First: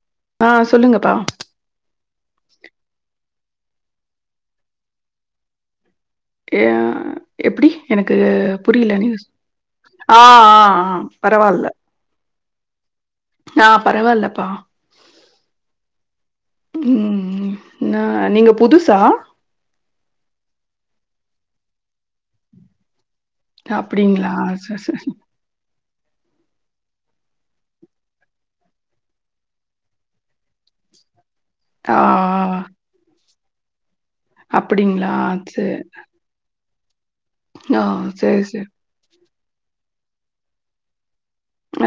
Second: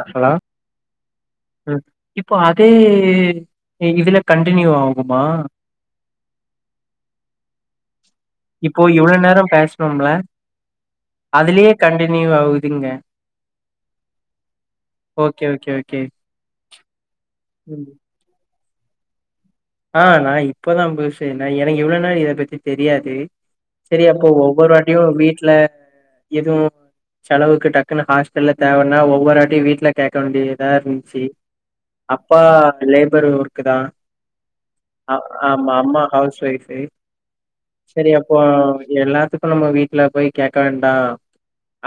ஆக்சுவலா ஆ சொல்லுங்கப்பா. ம் இப்போ அதே இதுல கன்னிடிநியூ ஆகுமா ஏ எப்டி எனக்கு இப்போ புரியல இவ்ளோ நீங்க சொல் நேரோ பேசனோம்ல அ ஆ ஆ பரவால்ல அதுலயே கண்டினியூ ஆகுதுங்க ஆ பரவாயில்லப்பா ஓகே ஓகே ஓகே ம் ம் நா ஆ நீங்க புதுசா ஆ நா இப்பதா புதுசு நா எனக்கு இவ்ளோ நாள் இத பத்தி தெரியாது சரி அப்போ அப்படிங்களா? ஒவ்வொரு சரி, வாட்டியு சரி. வீட்ல எதுவு செலவுக்கு டக்குன்ன ஹாஸ்டல்ல தேவன்னா ஒவ்வொரு ஆட்டயும் வீட்ல கேட்க வேண்டியதா இருந்துச்சு ஆ அப்பா லேபரூ ஒர்க்கு தா அப்படிங்களா? ஆ ஆம்மா சரி. அம்மா ஹவுஸ் வைஃபே ஆ சரி அப்போ சரி. எல்லாத்துக்கு நம்ம வீட்டுல போய் கேக்க வேண்டா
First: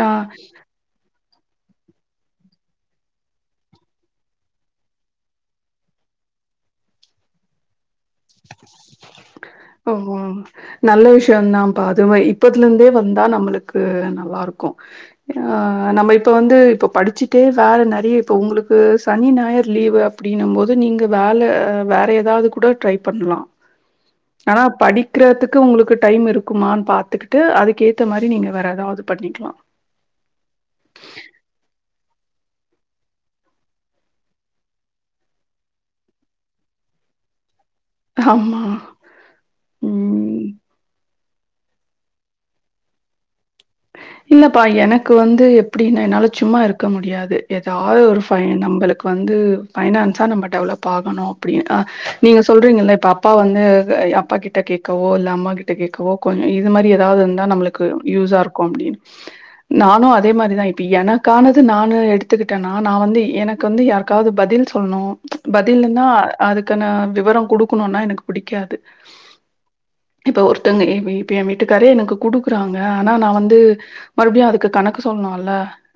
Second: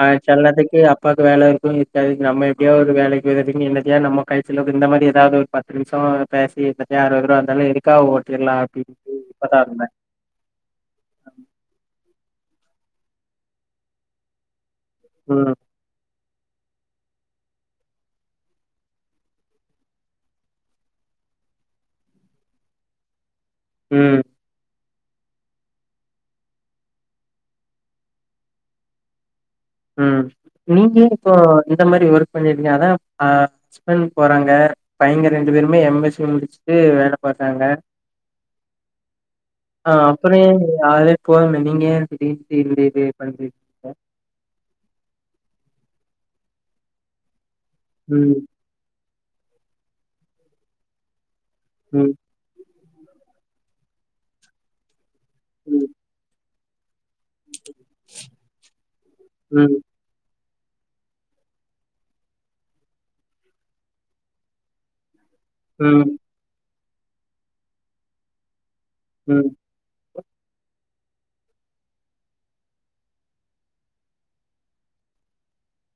ஆ செல நேத்திக்கு அப்பாக்கு வேல இருக்கு [unintelligible] நம்ம எப்டியாவது ஒரு வேலக்கு [unintelligible] என்னத்திய்வது நம்ம கைசெலவுக்கு இந்த மாரி ஏதாவது ஒரு பத்து நிமிஷ பேசி [unintelligible] இருந்தாலு எதுக்கா ஓட்டிடலா அப்டின்னு இருந்தே ஓ நல்ல விஷயம்தாப்பா அதுவே இப்பதுல இருந்தே வந்தா நம்மளுக்கு நல்லா இரு க்கு ம், அ நம்ம இப்ப வந்து இப்போ படிச்சிட்டே வேற நெறைய இப்ப உங்களுக்கு சனி நாயர் லீவ் அப் டின போது நீங்க வேல வேற எதாவது கூட ட்ரை பண்லா ம் ஆனா படிக்கிறதுக்கு உங்களுக்கு டைம் இருக்குமான்னு பாத்துக்கிட்டு அதுக்கு ஏத்த மாதிரி நீங்க வேற ஏதாவது பண்ணிக்கலா ம் நீங்க இப்போ இந்த மாரி ஒர்க் பண்ணிட்ருங்க அதா இப்ப ஹஸ்பண்ட் போறாங்க பையங்க ரெண்டு பேருமே எம் எஸ் சி முடிச்சுட்டு வேல பாக்குறாங்க ஆமா ஆ அப்பறோ ம் ஏ [unintelligible] போகாம நீங்க திடீர்னு [unintelligible] இல்லப்பா எனக்கு வந்து எப்டின்னா என்னால சும்மா இருக்க முடியாது எதாவது ஒரு ஃபை ம், நம்பளுக்கு வந்து பைனான்ஸா நம்ம டெவலப் ஆகணு அப்படினா ம், நீங்க சொல்றீங்கல்ல இப்ப அப்பா வந்து அப்பா கிட்ட கேட்கவோ இல்ல அம்மா கிட்ட ம், கேட்கவோ கொஞ் இது மாரி ஏதாவது இருந்தா நம்மளுக்கு யூஸ்ஸா இருக்கு அப்படின்னு ம், நானு அதே மாரிதா ப எனக்கானது நானு எடுத்துக்கிட்டேன்னா நா வந்து எனக்கு வந்து யாருக்காவது பதில் சொல்ணு பதில்ன்னா ம், அதுக்கான விவர குடுக்கணுனா எனக்கு பிடிக்காது ம் இப்ப ஒருத்தங்க இப்ப எ வீட்டுக்காரு எனக்கு குடுக்குறாங்க ஆனா நா வந் து மறுடியு அதுக்கு கணக்கு சொல்லணுல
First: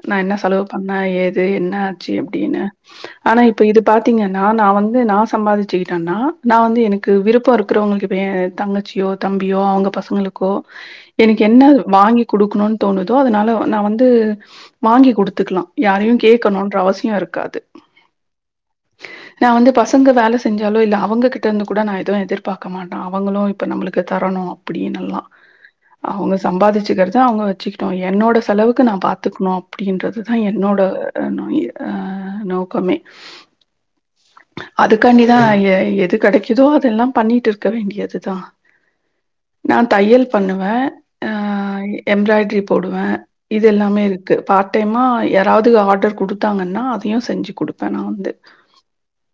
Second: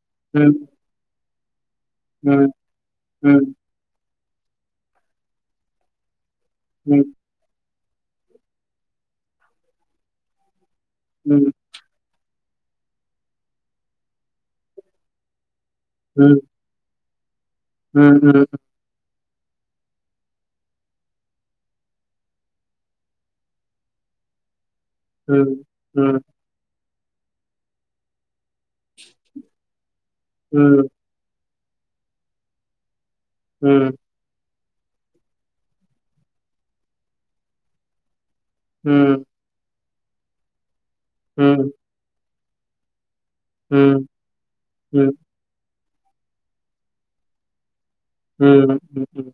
நா என்ன செலவு ம், பண்ணே ஏது என்ன சு ம், அப்டினு ஆனா ம், இப்ப இது பாத்தீங்கன்னா நா வந்து நா சம்பாதிச்சுக்கிட்டன்னா நா வந்து ம், எனக்கு விருப்ப இருக்கிறவங்களுக்கு இப்ப யெ தங்கச்சியோ தம்பியோ அவங்க பசங்களுக்கோ எனக்கு ம். என்ன வாங்கி குடுக்கணுனு தோணுதோ அதனால நா வந்து வாங்கி குடுத்துக்கலா யாரையு ம், கேக்கணுன்ற அவசிய இருக்காது ம் ம் நா வந்து பசங்க வேல செஞ்சாலோ இல்ல அவங்க கிட்ட இருந்து கூட நா எதுவு எதிர்பாக்க மாட்ட அவங்களு ப நம்மளுக்கு தரணு அப்புடினு எல்லா ம், ம், அவுங்க சம்பாதிச்சுக்கிறத அவங்க வச்சுக்கிட்டு என்னோட செலவு கு நா பாத்துக்கணு அப்படின்றதுதா என்னோட ம், ஆ நோக்கமே ம் அதுக்காண்டிதா எ எது கெடைக்குதோ அதெல்லா பண்ணிட்டு இருக்க வேண்டியதுதா ம் நா தையல் பண்ணுவே ம் எம்ப்ராய்டரி போடுவே இது எல்லாமே ம், இருக்கு பார்ட் டைமா ம், எ தாவது ஆர்டர் குடுத்தாங்கன்னா அதையு செஞ்சு கொடுப்பே நா வந்து ம் ம் ம்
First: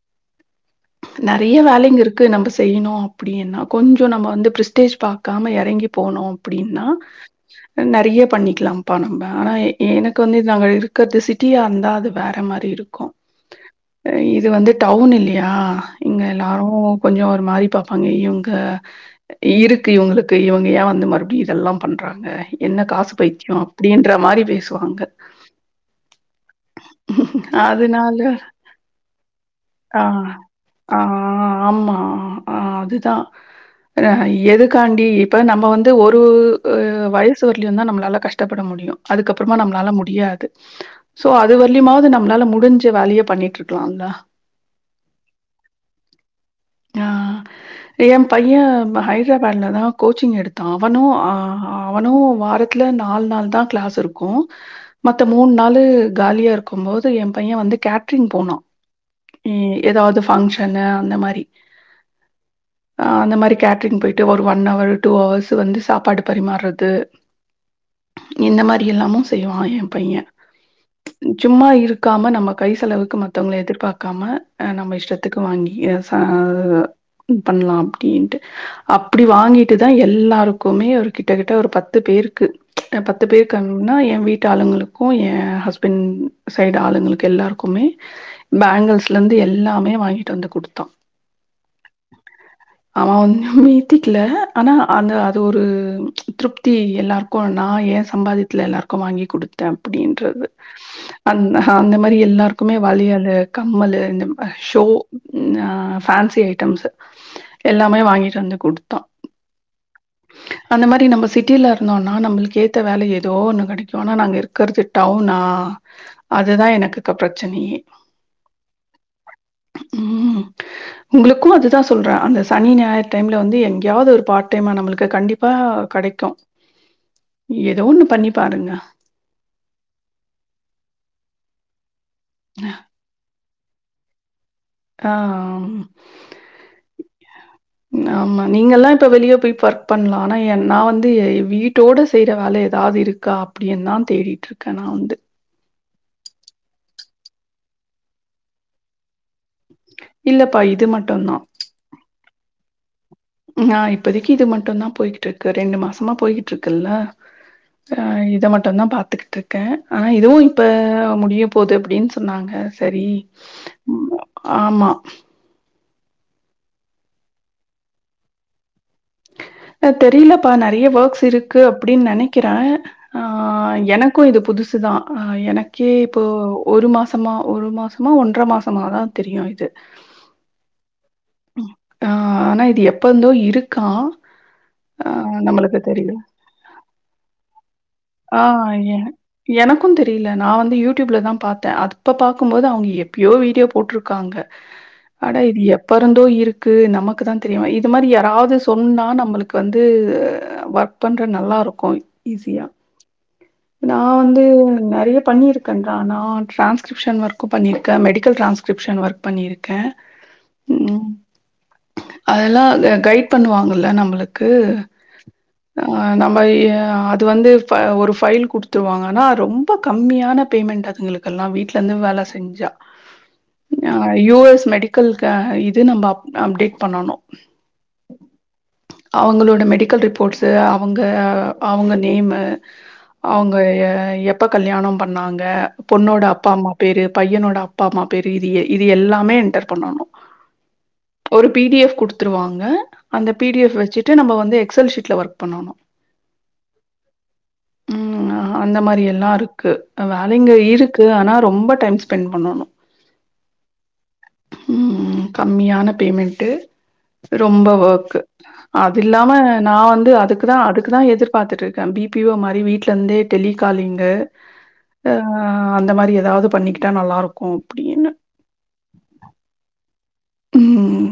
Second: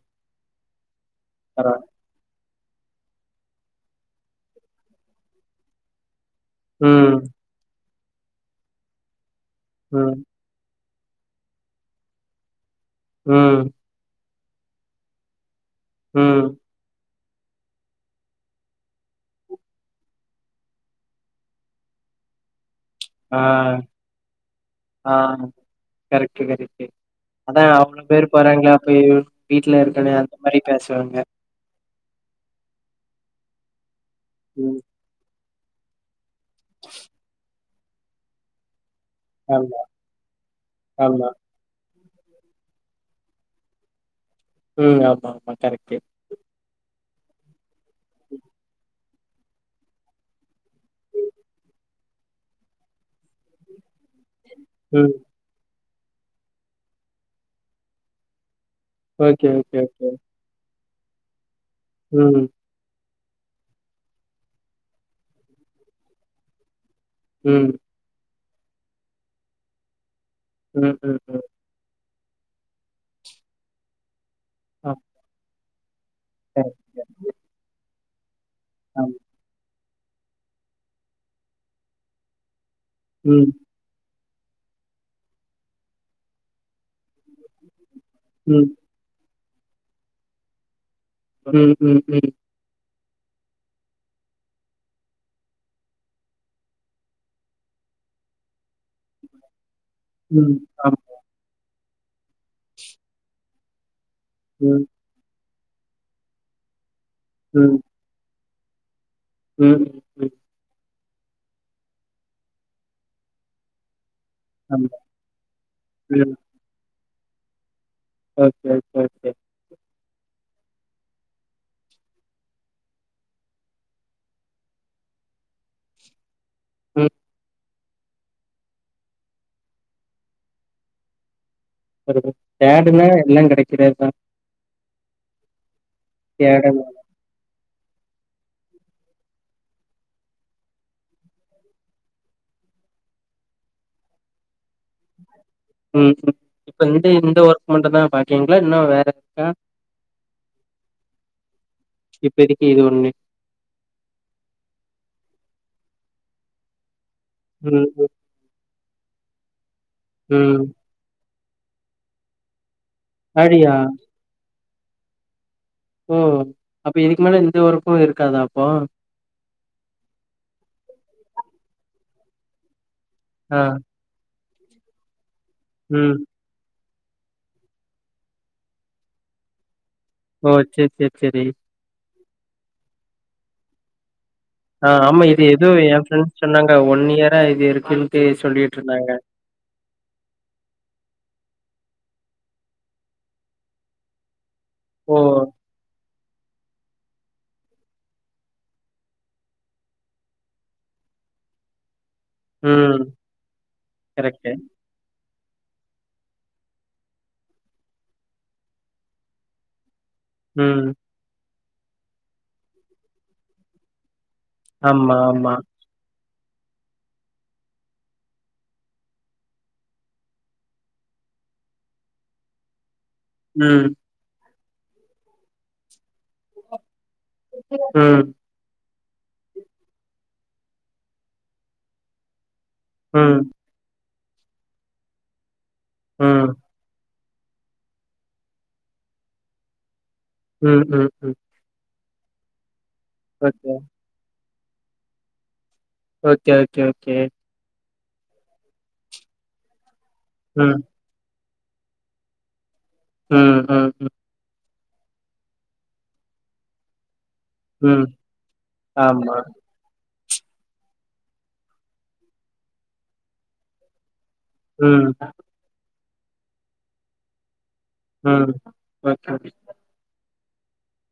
நெறைய பரவால்ல. வேலைங்க இரு கு நம்ப செய்யணு அப்டின்னா கொஞ்சோ நம்ம வந்து பிரிஸ்டேஜ் பாக்காம இறங்கி போனு அப்படின்னா ம், நெறைய பண்ணிக்கலா பணம் ஆனா ம், எனக்கு வந்து நாங்க இருக்குறது சிட்டியா இருந்தா அது வேற மாரி இருக்கு ம் அ இது வந்து டவுன் இல்லையா இங்க ம். எல்லாரு கொஞ்சோ ஒரு மாரி பாப்பாங்க இவுங்க இருக்கு இவுங்களுக்கு இவுங்க ஏ வந்து மறுபடியு இதெல்லா பண் றாங்க என்ன காசு ஆ, பைத்தியோ அப்டின்ற மாரி பேசுவாங்க கரெக்டு கரெக்டு அதா அவ்வளவு அதனால பேர் போறாங்களா போய் வீட்டுல இருக்கனு ஆ. அந்த மாரி ஆ பேசுவாங்க ஆமா. ஆ அதுதா அ ம். எதுக்காண்டி இப்ப நம்ம வந்து ஒரூ வயசு வரலயு தா நம்மளால கஷ்டபட முடியு அதுக்கப்புறமா ஆமா, நம்மளால முடியாது சோ ஆமா. அ து வர்லியமாவது நம்ளால முடிஞ்ச வேலய பண்ணிட்டு இருக்கலாம்ல ம் ஆமா ஆமா கரெக்டு ஆ ஏ பைய ம ஹை த்ராபேட்ல தா கோச்சிங் எடுத்தா அவனு அ அவனு வாரத்துல நாலு நாள் தா க்ளாஸ் இருக்கு ம். மத்த மூண் நாலு காலியா இருக்கு போது எ பைய வந்து கேட்ரிங் போனா ஓகே, ம் ஓகே, ஓகே. ஏதாவது ஃபங்க்ஷனு அந்த மாரி ம் ஆ அந்த மாரி கேட்ரிங் போயிட்டு ஒரு ஒன் ஹர் டூ ஹவர்ஸ் வந்து சாப்பாடு பரிமார்றது ம் இந்த மாரி எல்லாமு செய்வா ஏ பையே ம் ம் ம். சும்மா இருக்காம நம்ம கை செலவுக்கு மத்தவங்கள எதிர்பாக்காம அ ஆமா. நம்ம இஷ்டத்துக்கு வாங்கி ஆ கரெக்ட், கரெக்ட். பண்லா அப்டின்ட்டு ஆமா. அப்டி வாங்கிட் ட்டுதா எல்லாருக்குமே ஒரு கிட்ட கிட்ட ஒரு பத்து பேருக்கு அ பத்து ம், பேருக்கு ன்னா ஏ வீட்டு ஆளுங்களுக்கு ஏன் ஹஸ்பண்ட் சைடு ஆளுங்களுக்கு எல்லாருக்குமே ம், பேங்கிள்ஸ்லேந்து எல்லாமே வாங்கிட்டு வந்து குடுத்தா ம் ம் ம் அவே வந்து மிதி கல ஆனா அந்த அது ஒரு திருப்தி எல்லாருக்கு நா ஏ சம்பாதித்துல எல்லாருக்கு வாங்கி குடுத்தே அப்டின்றது ம். ஆமா. அந் அந்த மாரி எல்லாருக்குமே வளயளு கம்மலு இந்த ம், ஷோ அ ஃபேன்சி ஐட்டம்ஸ்சு ம். எல்லாமே வாங்கிட்டு வந்து குடுத்தா ம் ம். அந்த மாரி நம்ப சிட்டில இருந்தோனா நம்ளுக்கு ஏத்த வேல எதோ ஒன்னு கெடைக்கு ஆனா நாங்க இருக் க்கறது ஆமா. டவுனா ம். அதுதா எனக்குக்க பிரச்சனயே ஓகே ஓகே ஓகே ம் உங்குளுக்கு அதுதா சொல்றே அந்த சனி ஞாயிறு டைம்ல வந்து எங்கயாது ஒரு பார்ட் டைமா நம்புளுக்கு கண்டிப் ப்பா கெடைக்கு ம் எதோ ஒன்னு பண்ணி பாருங்க [inaudible] தேடுனா எல்லா கெடைக்குறதுதா ஆ தேடனு நாமா நீங்கலா இப்ப வெளிய போய் பர்க் பண்லா ஆனா என் நா வந்து வீட்டோட செய்ற வேல எதாவது இருக் கா அப்டிந் தா தேடிட்ருக்கே நா வந்து ம் ம் இப்ப இந்த இந்த ஒர்க் மட்டு தா பாக்கீங்ளா இன்னு வேற இருக்கா இல்லப்பா இது மட்டுந்தா இப்பெதிக்கி இது ஒன்னு ம் ஆ இப்பதக்கி இது மட்டுந்தா போய்கிட்ருக்கு ரெண்டு மாசமா போய்கிட்ருக்கல்ல ம், ஆ ம், இத மட்டுந்தா பாத்துக்கிட்ருக்கே ஆனா இதுவு ம். இப்ப முடிய போது அப்டின் சொன்னாங்க சரி அடியா ம். ஆமா ஓ அப்ப இதுக்கு மேல இந்த ஒர்க்கு இருக்காதா அப்போ அ தெரிலப்பா நெறய வோர்க்ஸ் இருக்கு அப்டின் நெனக்குறே ஆ ஆ எனக்கு இது புதுசு தா அ எனக்கே ம். இப்போ ஒரு மாசமா ஒரு மாசமா ஒன்ற மாசமாதா தெரியு இது ஓ செரி செரி செரி அ ஆனா இது எப்பந்தோ இருக்கா அ ஆமா இது எதோ ஏ ஃப்ரெண்ஸ் சொன்னாங்க ஒன் இயரா இது இருக்குன் ஆ என் எனக்கூ தெரிய்ல நா வந்து யூடியூப்ல தா பாத்தெ அத் அப்ப பாக்கும்மோது அவுங்க எப்பியோ வீடியோ போட்ருக்காங்க ஓ! அட இது எப் பருந்தோ இருக்கு நம்மக்கு தா தெரியு இது மாரி யாராவ்து சொன்னா நம்பளுக்கு வந்து ஒர்க் பண்ற நல்லாருக்கோ ஈஸி ம் நா வந்து கரெக்ட்டு. நறிய பண்ணியிருக்கன்டா நா ட்ரான்ஸ்கிரிப்ஷன் ஒர்க்கு பண்ணியிருக்க மெடிக்கல் ட்ரான்ஸ்கிரிப்ஷன் ஒர்க் பண்ணியிருக்க ம் அதுல்லா கைட் பண்ணுவாங்கல்ல நம்புளுக்கு ஆமா, ஆமா. அ நம்ம எ அது வந்து அ ஒரு ஃபைல் குடுத்துருவாங்கனா ரொம்ப கம்மியான பேமெண்ட் அதுங்களுக்கெல்லா வீட்லந்து வேல செஞ்சா ம் அ யு எஸ் மெடிக்கல் க இது நம்ம அப் அப்டேட் பண்ணணு ம் அவுங்களோட மெடிக்கல் ரிப்போர்ட்ஸு அவுங்க அ அவுங்க நேம்மு ம். அவுங்க எ எப்ப கல்யாணொம் பண்ணாங்க பொண்ணோட ம். அப்பா அம்மா பேரு பையனோட அப்பா அம்மா பேரு இது இய இது எல்லாமே என்டர் பண்ணனு ம் ம் ம் பி டி எஃப் குடுத்துருவாங்க அந்த பி டி ஓகே. எஃப் வச்சிட்டு நம்ம வந்து எக்ஸ் எல் ஷீட்ல ஒர்க் பண்ணனு ஓக்கே ஓக்கே ஓக்கே ம் அந்த மாரி எல்லாருக்கு வேலைங்க ம், இருக்கு ஆனா ரொம்ப டைம் ஸ்பெண் பண்ணனு ம் ம் ம் ம் கம்மியான பேமெண்ட்டு ரொம்ப ம். வொக்கு அது இல்லாம ஆமா. நா வந்து அதுக்குதா அதுக்குதா எதிர்பார்த்திட்ருக்க பி பீ வோ மாரி வீட்ல இந்தே டெலிகாலிங்கு ம், அ அ அந்த மாரி ஏதாவ்து பண்ணிக்கிட்டா நல்லாருக்கு அப்டின்னு ம் ஓக்கே ம்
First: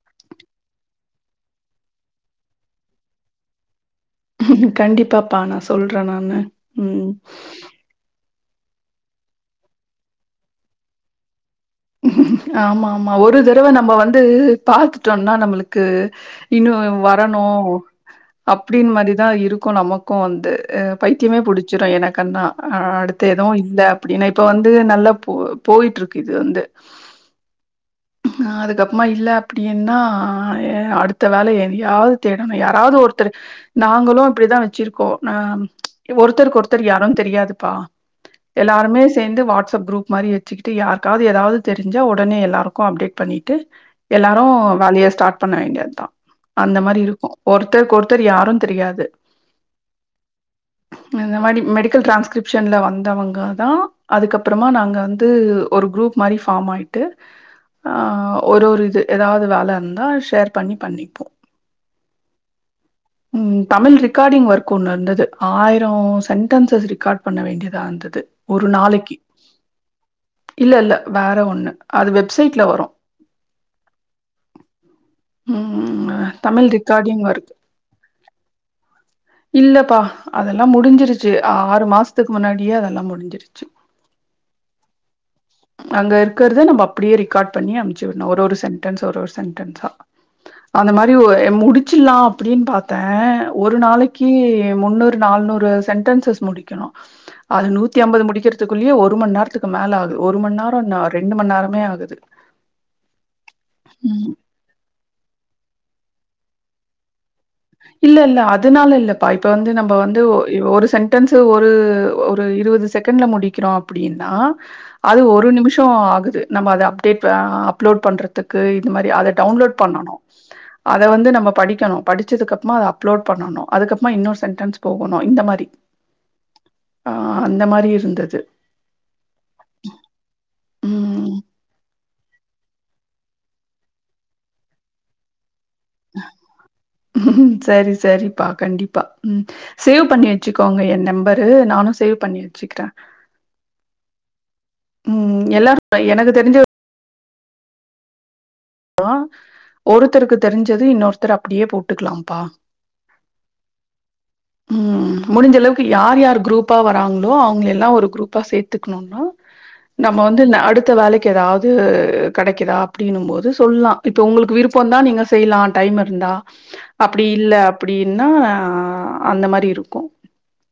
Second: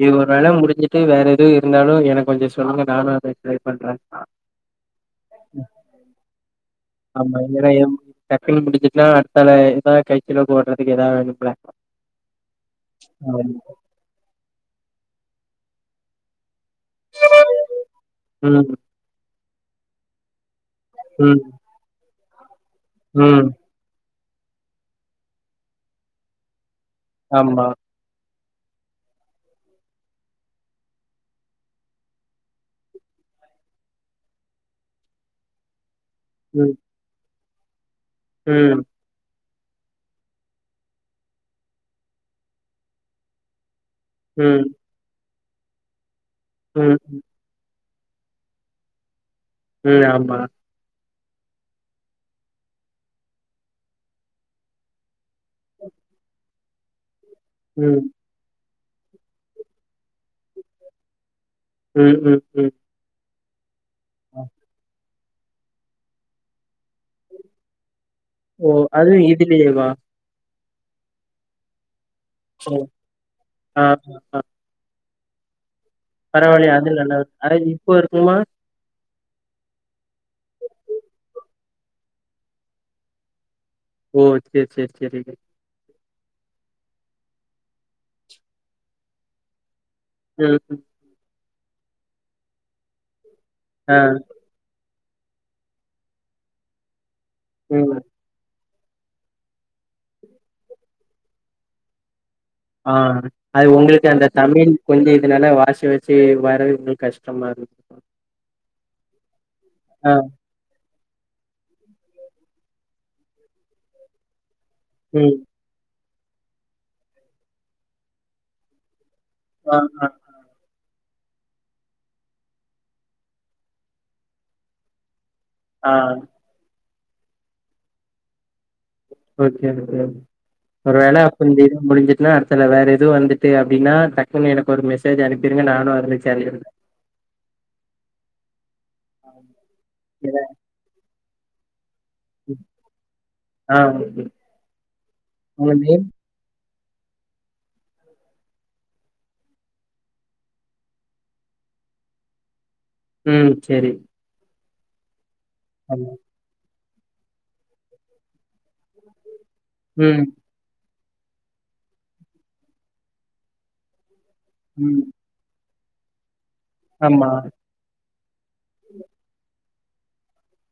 இது ஒரு வேள முடிஞ்சுட்டு வேற எதுவு இருந்தாலு எனக்கு கொஞ்சொ சொல்லுங்க நானு அத ட்ரை பண்ற கண்டிப்பா பா நா சொல்ற நான்னு அம்மா எந்தடைரம் டப்பிங் முடிஞ்சிட்ன்னா அடுத்தால இப்ப கயித்துல போட்றதுக்கு ஏதாவது வேணும்ல ஆம்மா ஆம்மா ஒரு தரவ ஆமா. நம்ப வந்து பாத்துட்டோன்னா நம்முளுக்கு இன்னு வரணு ம், அப்டின் மரிதா இருக்கு நமக்கூ வந்து அ ம், பைத்தியமே புடி ச்சுரு எனக்கன்னா அடுத்த ம். எதுவு இந்த புடின்னு இப்ப வந்து நல்ல போ போயிட்ருக்கு இது வந்து ஆம்மா நா அதுக்கப்பம்மா இல்ல அப்டின்னா எ அடுத்த வேலை எதையாவ்து தேடணு யாராவது ஒர்த்தர் நாங்களு அப்டிதா வச்சிருக்கோ நா ம் எ ஒருத்தருக்கு ம், ஒருத்தர் யாரும் தெரியாதுப்பா ம், எல்லாருமே சேந்து வாட்ஸ்அப் குரூ மாரி வச்சிக்கிட்டு யாருகாவ்து ஏதாவ்து தெரிஞ்சா உடனே எல்லாருக்கு அப்டேட் பண்ணிட்டு எல்லாரு ம், வேலைய ஸ்டார்ட் பண்ண வேண்டியத்தா அந்த ம், மாரி இருக்கு ஒருத்தர்க் ஒருத்தர் யாரு தெரியாது ம் ஆம்மா இந்த மாரி மெடிக்கல் ட்ரன்ஸ்கிரிப்ஷன்ல வந்தவங்கதா அதுக்கப்புறமா நாங்க வந்து ஒரு குரூப் மாரி ஃபாம் ஆய்ட்டு ஆ ம், ஒரு ஒரு இது எதாவ்து வேல இந்தா ஷேர் பண்ணி பண்ணிப்போ ம் ம் ம் ம் தமிழ் ரிக்காடிங் ஒர்க் ஒண்ணு இருந்துது ஆயிரோ சென்டன்சஸ் ரிக்காட் பண்ண வேண்டியதா இந்துது ஒரு ஓ! நாளைக்கி அதுவும் இதுலயேவா? இல்ல இல்ல வேற ஒண்ணு அது வெப்சைட்ல ஓ! வரு ஆ. ம் அ பரவால்லியே அது நல்லா அஆனா இப்போ இருக்குமா இல்லப்பா அதெல்லா முடிஞ்சிருச்சு ஆறு மாஸ்த்துக்கு முன்னாடியே அதெல்லா முடிஞ்சிருச்சு ஓ சேர் சேர் சேரிங்க அங்க இருக்கிறத நம்ம அப்படியே ரிக்காட் பண்ணி அம்ச்சு விட்ணு ஒரு ஒரு சென்டென்ஸ் ஒரு ஒரு சென்டென்ஸா ம் இந்த மாரி ஒ முடிச்சில்லா அப்படின் பாத்தே ஒரு ஆ, நாளைக்கி முன்னூ று நால்நூறு சென்டென்சஸ் முடிக்கணு அது ம். நூத்தி அம்பது முடிக்கிற த்துக்குள்ளியே ஒரு மண் நேரத்துக்கு மேல ஆகுது ஒரு மண் நேரோ என்னா ரெண்டு மண் நேரமே ஆகுது ஆ அது உங்களுக்கு அந்த ம் தமிழ் கொஞ்ச இதுனால வாஸ்ச்சி வாஸ்ச்சி வரது உங்களுக்கு கஷ்டமா இரு இல்ல இல்ல அதனால இல்லப்பா இப்ப வந்து நம்ம ஆ, வந்து ஒ ஒரு சென்டன்ஸு ஒரு ஒரு இருவது செக்கண்ட்ல முடிக்கிறோ அப்படினா அது ம். ஒரு நிமிஷோ ஆகுது நம்ம அத அப்டேட் அ அப்லோட் பண்றதுக்கு இந்த மாரி அத டவுன்லோட் ஆ, ஆ, பண்ணணு அத வந்து நம்ம படிக்கணு படி ச்சதுக்கு அப்மா அத அப்லோட் பண்ணணு அதுக்கப்புமா இன்னொரு சென்டென்ஸ் போகணு இந்த மாரி ஆ ஆ அந்த மாரி இருந்துது ஓகே [unintelligible] ஒரு வேல ம் அப்ப இந்த இது முடிஞ்சுட்டுனா அடுத்தால வேற எதுவு வந்துட்டு அப்டினா டக்குனு என க்கு ஒரு மெசேஜ் அனுப்பிருங்க நானு அதுல சேந்துகிருதே செரி செரிப்பா கண்டிப்பா ம் சேவ் பண்ணி ஏன்னா வெச்சுக்கோங்க எ நம்பரு நானு சேவ் பண்ணி ம். வெச்சக்கிறே ஆ ஓகே. ம் உங்க எல்லாரு நேம்? எனக்கு தெரிஞ்சு னா ஒருத்தருக்கு தெரிஞ்சது இன்னொருத்தர் அப்படியே போட்டுக்கலாம்பா ம் செரி ம் முடிஞ்ச அளவுக்கு யார் யாரு குரூப் எப்போ வராங்களோ அவுங்களெல்லா ஒரு குரூப்பா சேத்துக்கணுனா நம்ம ம், வந்து ந அடுத்த வேலைக் எதாவ்து கெடைக்கிதா அப்டினும்போது சொல்லா இப்ப உங்களுக்கு விருப்போ இந்தா ம். நீங்க செய்லா டைம் இருந்தா அப்படி ஆமா. இல்ல அப்படீனா அந்த மாரி இருக்கு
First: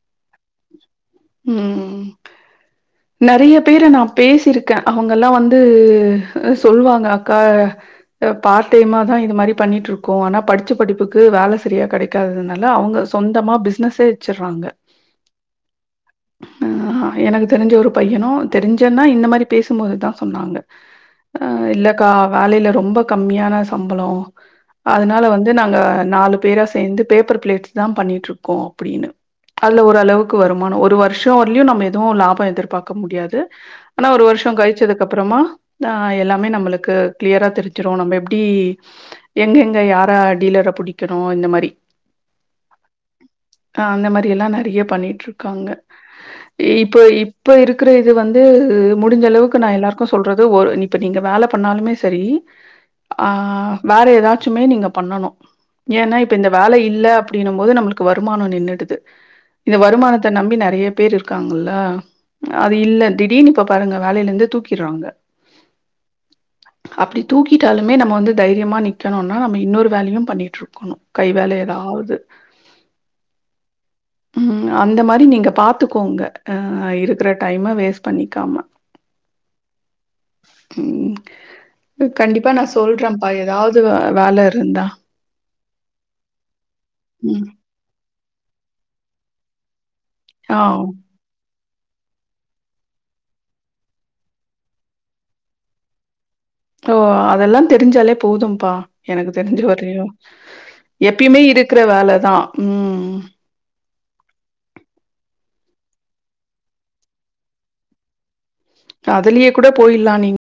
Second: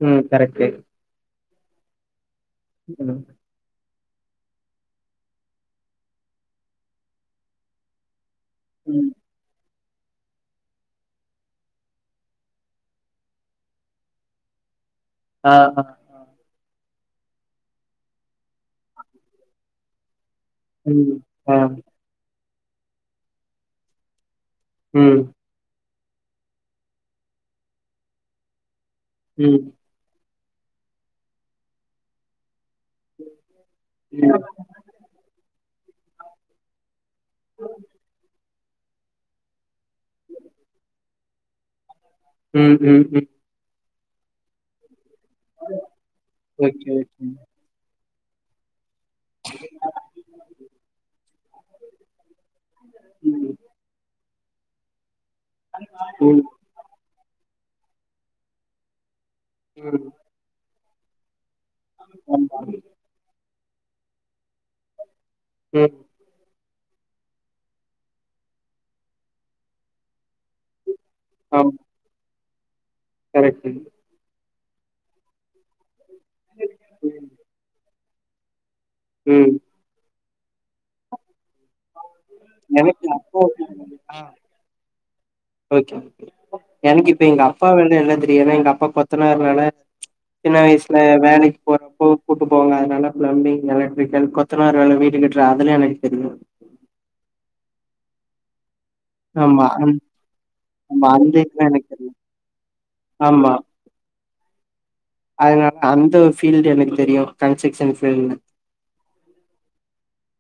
ம் கரெக்ட்டு ம் ம், நெறைய பேர நா பேசிருக்கே அவுங்கலா வந்து சொல்லுவாங்க அக்கா அபார்ட் ம். டைமாதா இது மாரி பண்ணிட்டுருக் கோ ஆனா படிச்ச படிப்புக்கு வேல செரியா கெடைக்காததுனால அவுங்க சொந்தமா பிஸ்னஸ்ஸே வெச்சுற்றாங்க ஆ அ எனக்கு தெரிஞ்ச ஒரு பையனு தெரிஞ்சன்னா இந்த மாரி பேசும்போதுதா சொன்னாங்க ம். அ ஆ. இல்லக்கா வேலயில ரொம்ப கம்மியான சம்பளோ ம். அதனால வந் து நாங்க நாலு பேரா சேந்து பேப்பர் ப்ளேட்ஸ்தா பண்ணிட்ருக்கோ அப்படினு ம் ஒரு அளவுக்கு வருமானோ ஒரு வருஷோ வரலயு நம்ம எதுவு லாபோ எதிர்பார்க் க்க முடியாது ஆனா ஒரு ம். வருஷோ கழிச்சதுக்கு அப்புறமா ஆ எல்லாமே நம்மளுக்கு கிளியரா தெரிஞ்சிரு நம்ம எப்டி எங்க எங்க யாரா டீலர புடிக்கணு இந்த மாரி ம் ம் ம் அ அந்த மாரியல்லா நெறையா பண்ணிட்டு இருக்கோங்க ஓகே, இப்ப ஓகே. இப்ப இருக்கிற இது வந்து முடிஞ்ச அளவுக்கு நா எல்லாருக்கு சொல்றது ஒரு இப்ப நீங்க வேல பண்ணாலுமே சரி ஆ ம். வேற ஏதாச்சுமே நீங்க பண்ணணு ஏன்னா இப்ப ம். இந்த வேல இல்ல அப்படினும் போது நம்மளுக்கு வருமானம் நின்னுடுது இந்த ம். வருமானத்த நம்பி நறையா பேர் இருக்காங்கிள்ள ஆமா. அது இல்ல திடீருனு இப்ப பாருங்க வேலையில இருந்து தூக்கிடுறாங்க உம் அப்படி தூக்கிட்டாலுமே நம்ம வந்து தைரியமா நிக்கணும்னா நம்ம இன்னொரு வேலையு பண்ணிட்டு இருக்கணு கை வேல ஆமா. எதாவது கரெக்ட்டு உம் அந்த மாரி நீங்க பாத்துக்கோங்க அ இருக்கிற டைம்மா வேஸ்ட் பண்ணிக்காம உம் உம் கண்டிப்பா நா எனக்கு சொல்றேன்ப்பா அப்போ ஏதாவது வேல இருந்தா ஓக்கே எனக்கு இப்போ எங் ம். அப்பா வேல எல்லா தெரியு ஏன்னா எங்க அப்பா கொத்தனார்னால ஆ. சின்ன வயசுல வேலைக்கு போறப்போ கூப்பட்டு போவாங்க அதனால பிளம்பிங் எலக்ட்ரிக்கல் கொத்தனார் வேல வீட்டு கட்டுர அதுல எனக்கு தெரியு ஓ அதெல்லா தெரிஞ்சாலே போதும்பா எனக்கு தெரிஞ்ச ஆமா. அந் வரையு ஆமா. அந்த எப்பயுமே இதுலாம் இருக்கிற எனக்கு தெரியும். வேலைதா உம் ஆமா. அதனால அந்த ஃபீல்டு எனக்கு தெரியு கன்ஸ்ட்ரக்ஷன் ஃபீல்டுன்னு அதுலயே கூட போயிடுலா நீங்க